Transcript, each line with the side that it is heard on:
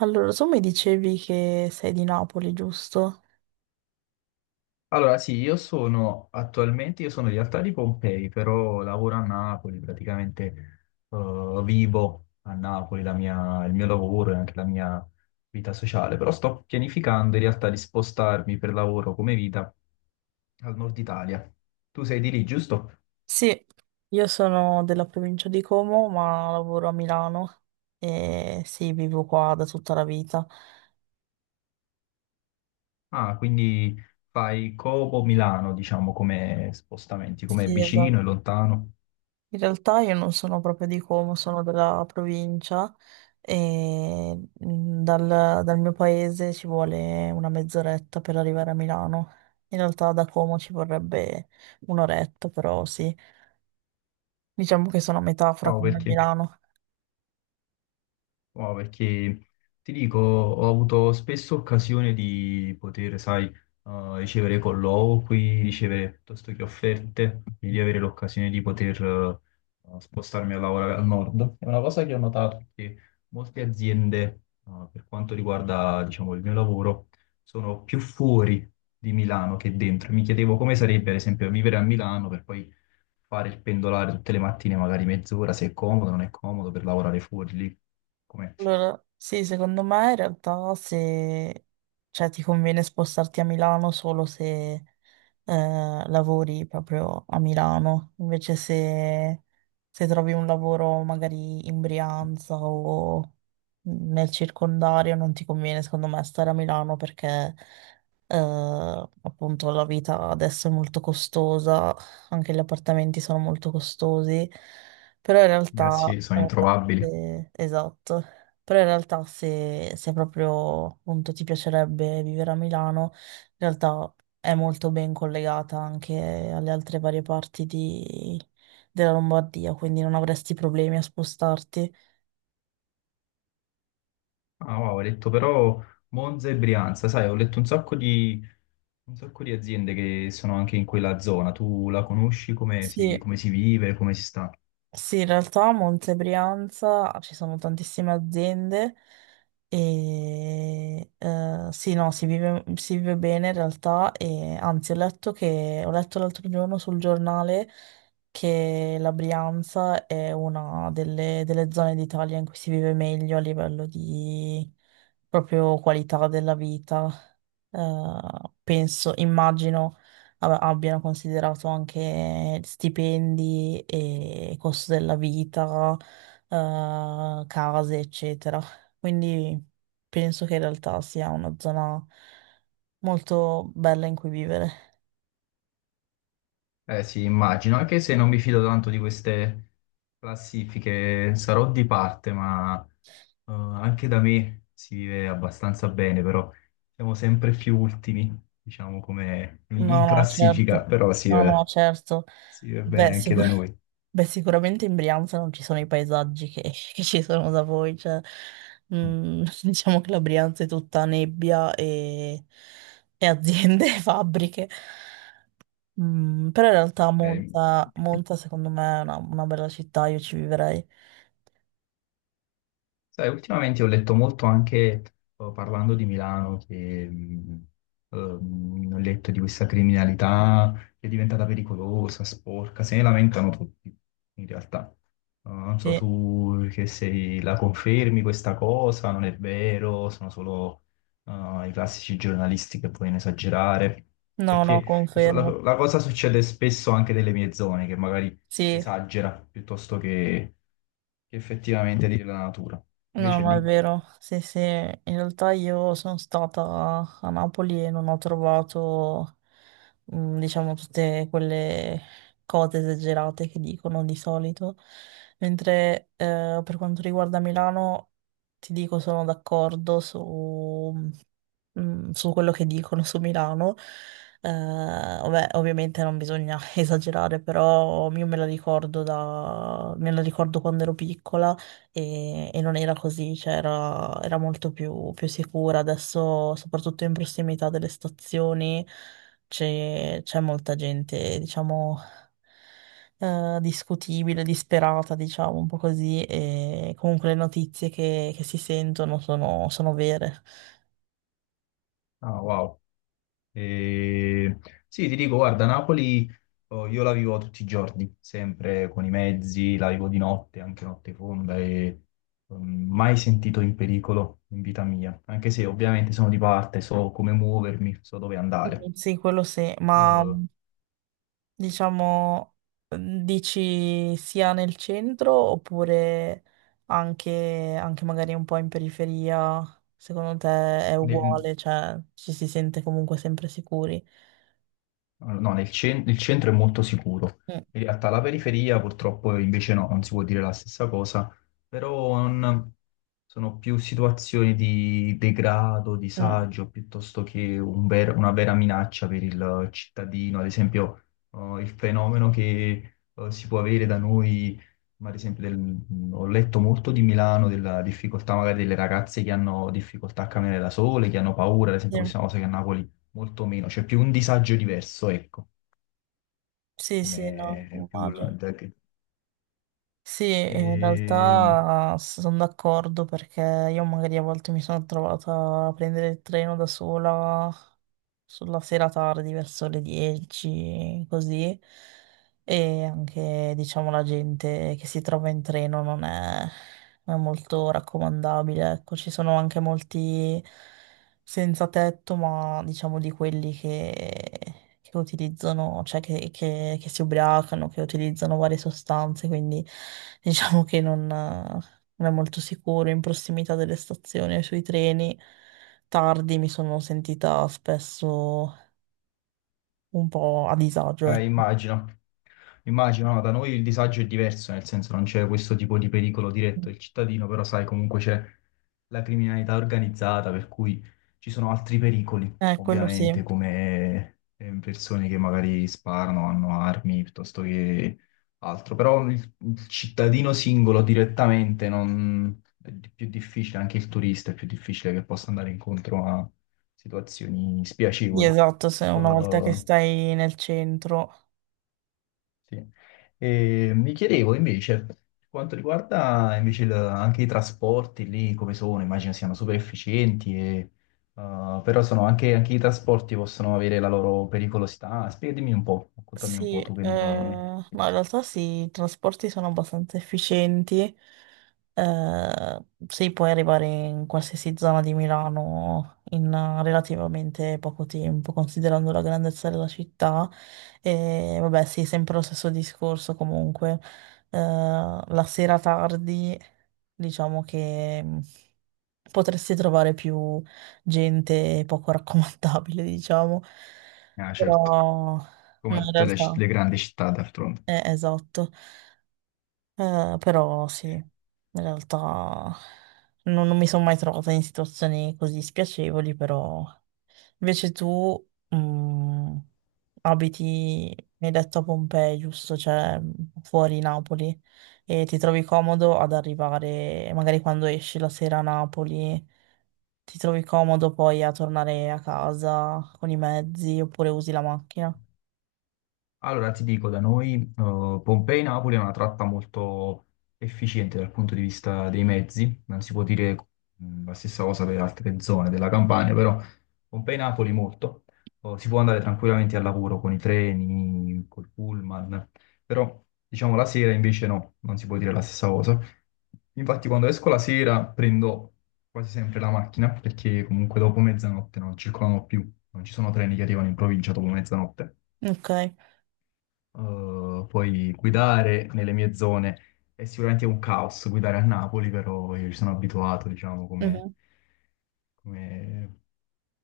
right: Allora, tu mi dicevi che sei di Napoli, giusto?
left: Allora, sì, io sono attualmente, io sono in realtà di Pompei, però lavoro a Napoli, praticamente vivo a Napoli, il mio lavoro e anche la mia vita sociale, però sto pianificando in realtà di spostarmi per lavoro come vita al nord Italia. Tu sei di lì, giusto?
right: Sì, io sono della provincia di Como, ma lavoro a Milano e sì, vivo qua da tutta la vita.
left: Ah, quindi fai Como Milano, diciamo, come spostamenti, come
right: Sì, esatto.
left: vicino e lontano.
right: In realtà io non sono proprio di Como, sono della provincia e dal mio paese ci vuole una mezz'oretta per arrivare a Milano. In realtà da Como ci vorrebbe un'oretta, però sì, diciamo che sono a metà fra
left: Wow,
right: Como e
left: perché?
right: Milano.
left: No, perché ti dico, ho avuto spesso occasione di poter, sai, ricevere colloqui, ricevere piuttosto che offerte, quindi di avere l'occasione di poter, spostarmi a lavorare al nord. È una cosa che ho notato che molte aziende, per quanto riguarda, diciamo, il mio lavoro, sono più fuori di Milano che dentro. Mi chiedevo come sarebbe, per esempio, vivere a Milano per poi fare il pendolare tutte le mattine, magari mezz'ora, se è comodo, non è comodo per lavorare fuori lì. Come?
right: Allora, sì, secondo me in realtà se, cioè, ti conviene spostarti a Milano solo se eh, lavori proprio a Milano, invece se trovi un lavoro magari in Brianza o nel circondario non ti conviene secondo me stare a Milano perché appunto la vita adesso è molto costosa, anche gli appartamenti sono molto costosi, però in
left: Eh
right: realtà...
left: sì, sono
right: eh,
left: introvabili.
right: Eh, esatto, però in realtà se proprio appunto ti piacerebbe vivere a Milano, in realtà è molto ben collegata anche alle altre varie parti della Lombardia, quindi non avresti problemi a spostarti.
left: Ah, wow, ho letto però Monza e Brianza, sai, ho letto un sacco di aziende che sono anche in quella zona. Tu la conosci,
right: Sì.
left: come si vive, come si sta?
right: Sì, in realtà a Monte Brianza ci sono tantissime aziende e sì, no, si vive bene in realtà e anzi ho letto l'altro giorno sul giornale che la Brianza è una delle zone d'Italia in cui si vive meglio a livello di proprio qualità della vita. Eh, penso, immagino abbiano considerato anche stipendi e costo della vita, case, eccetera. Quindi penso che in realtà sia una zona molto bella in cui vivere.
left: Eh sì, immagino, anche se non mi fido tanto di queste classifiche, sarò di parte, ma anche da me si vive abbastanza bene, però siamo sempre più ultimi, diciamo, come in
right: No,
left: in
right: no,
left: classifica,
right: certo.
left: però
right: No, no, certo.
left: si vive
right: Beh,
left: bene anche da noi.
right: beh, sicuramente in Brianza non ci sono i paesaggi che, che ci sono da voi, cioè, diciamo che la Brianza è tutta nebbia e aziende e fabbriche. Però in realtà
left: Eh,
right: Monza secondo me è una bella città, io ci vivrei.
left: sai, ultimamente ho letto molto anche parlando di Milano, che ho letto di questa criminalità che è diventata pericolosa, sporca, se ne lamentano tutti, in realtà. Non so,
right: Sì.
left: tu che sei, la confermi questa cosa? Non è vero, sono solo i classici giornalisti che vogliono esagerare.
right: No, no,
left: Perché
right: confermo.
left: la cosa succede spesso anche nelle mie zone, che magari si
right: Sì,
left: esagera piuttosto che effettivamente dire la natura.
right: no,
left: Invece
right: ma è
left: lì,
right: vero. Sì, sì, in realtà io sono stata a Napoli e non ho trovato diciamo, tutte quelle cose esagerate che dicono di solito. Mentre per quanto riguarda Milano, ti dico, sono d'accordo su quello che dicono su Milano. Vabbè, ovviamente non bisogna esagerare, però io me la ricordo da, me la ricordo quando ero piccola e non era così, cioè era molto più sicura. Adesso, soprattutto in prossimità delle stazioni, c'è molta gente, diciamo, discutibile, disperata, diciamo, un po' così, e comunque le notizie che si sentono sono vere.
left: ah, wow. E- Sì, ti dico, guarda, Napoli oh, io la vivo tutti i giorni, sempre con i mezzi, la vivo di notte, anche notte fonda, e mai sentito in pericolo in vita mia, anche se ovviamente sono di parte, so come muovermi, so dove andare.
right: Quindi sì, quello sì, ma
left: Eh,
right: diciamo, mhmm, dici sia nel centro oppure anche magari un po' in periferia? Secondo te è
left: ne-
right: uguale, cioè ci si sente comunque sempre sicuri?
left: Allora, no, il centro è molto sicuro.
right: Mm,
left: In realtà la periferia purtroppo invece no, non si può dire la stessa cosa, però sono più situazioni di degrado,
right: mm,
left: disagio, piuttosto che una vera minaccia per il cittadino. Ad esempio, il fenomeno che si può avere da noi, ma ad esempio ho letto molto di Milano, della difficoltà magari delle ragazze che hanno difficoltà a camminare da sole, che hanno paura, ad esempio questa è una cosa che a Napoli molto meno, c'è più un disagio diverso, ecco,
right: sì, sì, sì, no,
left: come più
right: immagino. Sì, in
left: Ehm,
right: realtà sono d'accordo perché io magari a volte mi sono trovata a prendere il treno da sola sulla sera tardi, verso le 10, così. E anche, diciamo, la gente che si trova in treno non è molto raccomandabile. Ecco, ci sono anche molti senza tetto, ma diciamo di quelli che utilizzano, cioè che si ubriacano, che utilizzano varie sostanze, quindi diciamo che non è molto sicuro in prossimità delle stazioni e sui treni tardi mi sono sentita spesso un po' a disagio.
left: eh,
right: Ecco.
left: immagino, immagino, no, da noi il disagio è diverso, nel senso non c'è questo tipo di pericolo diretto del cittadino, però sai, comunque c'è la criminalità organizzata, per cui ci sono altri pericoli,
right: Quello sì.
left: ovviamente, come persone che magari sparano, hanno armi, piuttosto che altro, però il cittadino singolo direttamente è più difficile, anche il turista è più difficile che possa andare incontro a situazioni
right: Sì,
left: spiacevoli.
right: esatto, se una volta che
left: Eh,
right: stai nel centro.
left: sì. E mi chiedevo invece, per quanto riguarda invece anche i trasporti lì, come sono, immagino siano super efficienti, e, però sono anche, anche i trasporti possono avere la loro pericolosità. Spiegami un po', raccontami un
right: Sì,
left: po' tu che ne...
right: ma in realtà sì, i trasporti sono abbastanza efficienti, sì, puoi arrivare in qualsiasi zona di Milano in relativamente poco tempo, considerando la grandezza della città, e vabbè sì, sempre lo stesso discorso comunque, la sera tardi diciamo che potresti trovare più gente poco raccomandabile, diciamo.
left: Ah, certo,
right: Però ma
left: come
right: in
left: tutte le,
right: realtà,
left: le grandi città d'altronde.
right: esatto, eh, però sì, in realtà non mi sono mai trovata in situazioni così spiacevoli, però invece tu mm, abiti, mi hai detto a Pompei, giusto? Cioè fuori Napoli e ti trovi comodo ad arrivare, magari quando esci la sera a Napoli, ti trovi comodo poi a tornare a casa con i mezzi oppure usi la macchina.
left: Allora ti dico, da noi Pompei-Napoli è una tratta molto efficiente dal punto di vista dei mezzi, non si può dire la stessa cosa per altre zone della Campania, però Pompei-Napoli molto, oh, si può andare tranquillamente al lavoro con i treni, col pullman, però diciamo la sera invece no, non si può dire la stessa cosa. Infatti quando esco la sera prendo quasi sempre la macchina perché comunque dopo mezzanotte non circolano più, non ci sono treni che arrivano in provincia dopo mezzanotte,
right: Ok.
left: poi guidare nelle mie zone è sicuramente un caos guidare a Napoli, però io ci sono abituato, diciamo, come...
right: Mhm.
left: come-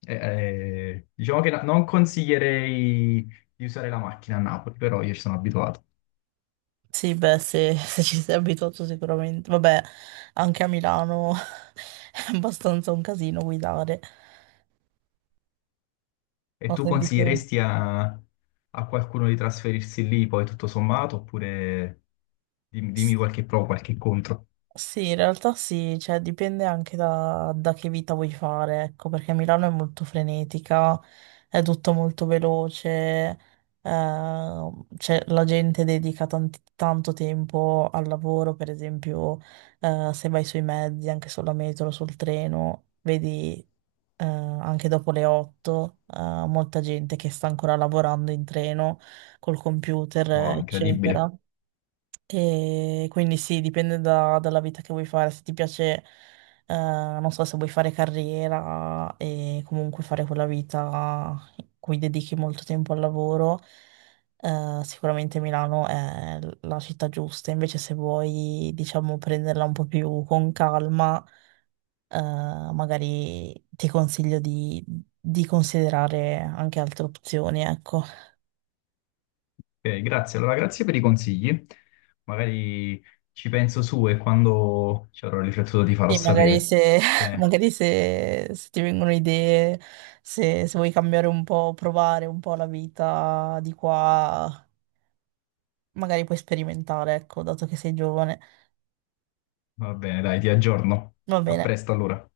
left: diciamo che non consiglierei di usare la macchina a Napoli, però io ci sono abituato.
right: Sì, beh, se, se ci sei abituato sicuramente. Vabbè, anche a Milano è abbastanza un casino guidare.
left: E
right: Ho
left: tu
right: sentito.
left: consiglieresti a qualcuno di trasferirsi lì poi tutto sommato, oppure dimmi, qualche pro, qualche contro?
right: Sì, in realtà sì, cioè dipende anche da che vita vuoi fare, ecco, perché Milano è molto frenetica, è tutto molto veloce, cioè, la gente dedica tanto tempo al lavoro, per esempio, se vai sui mezzi, anche sulla metro, sul treno, vedi, anche dopo le 8, molta gente che sta ancora lavorando in treno col computer,
left: Wow, incredibile.
right: eccetera. E quindi sì, dipende dalla vita che vuoi fare. Se ti piace, non so, se vuoi fare carriera e comunque fare quella vita in cui dedichi molto tempo al lavoro, sicuramente Milano è la città giusta. Invece, se vuoi, diciamo, prenderla un po' più con calma, eh, magari ti consiglio di considerare anche altre opzioni, ecco.
left: Ok, grazie. Allora, grazie per i consigli. Magari ci penso su e quando ci avrò riflettuto ti farò
right: Sì,
left: sapere.
right: magari se,
left: Va bene,
right: magari se ti vengono idee, se vuoi cambiare un po', provare un po' la vita di qua, magari puoi sperimentare, ecco, dato che sei giovane.
left: va bene, dai, ti aggiorno.
right: Va
left: A
right: bene.
left: presto allora.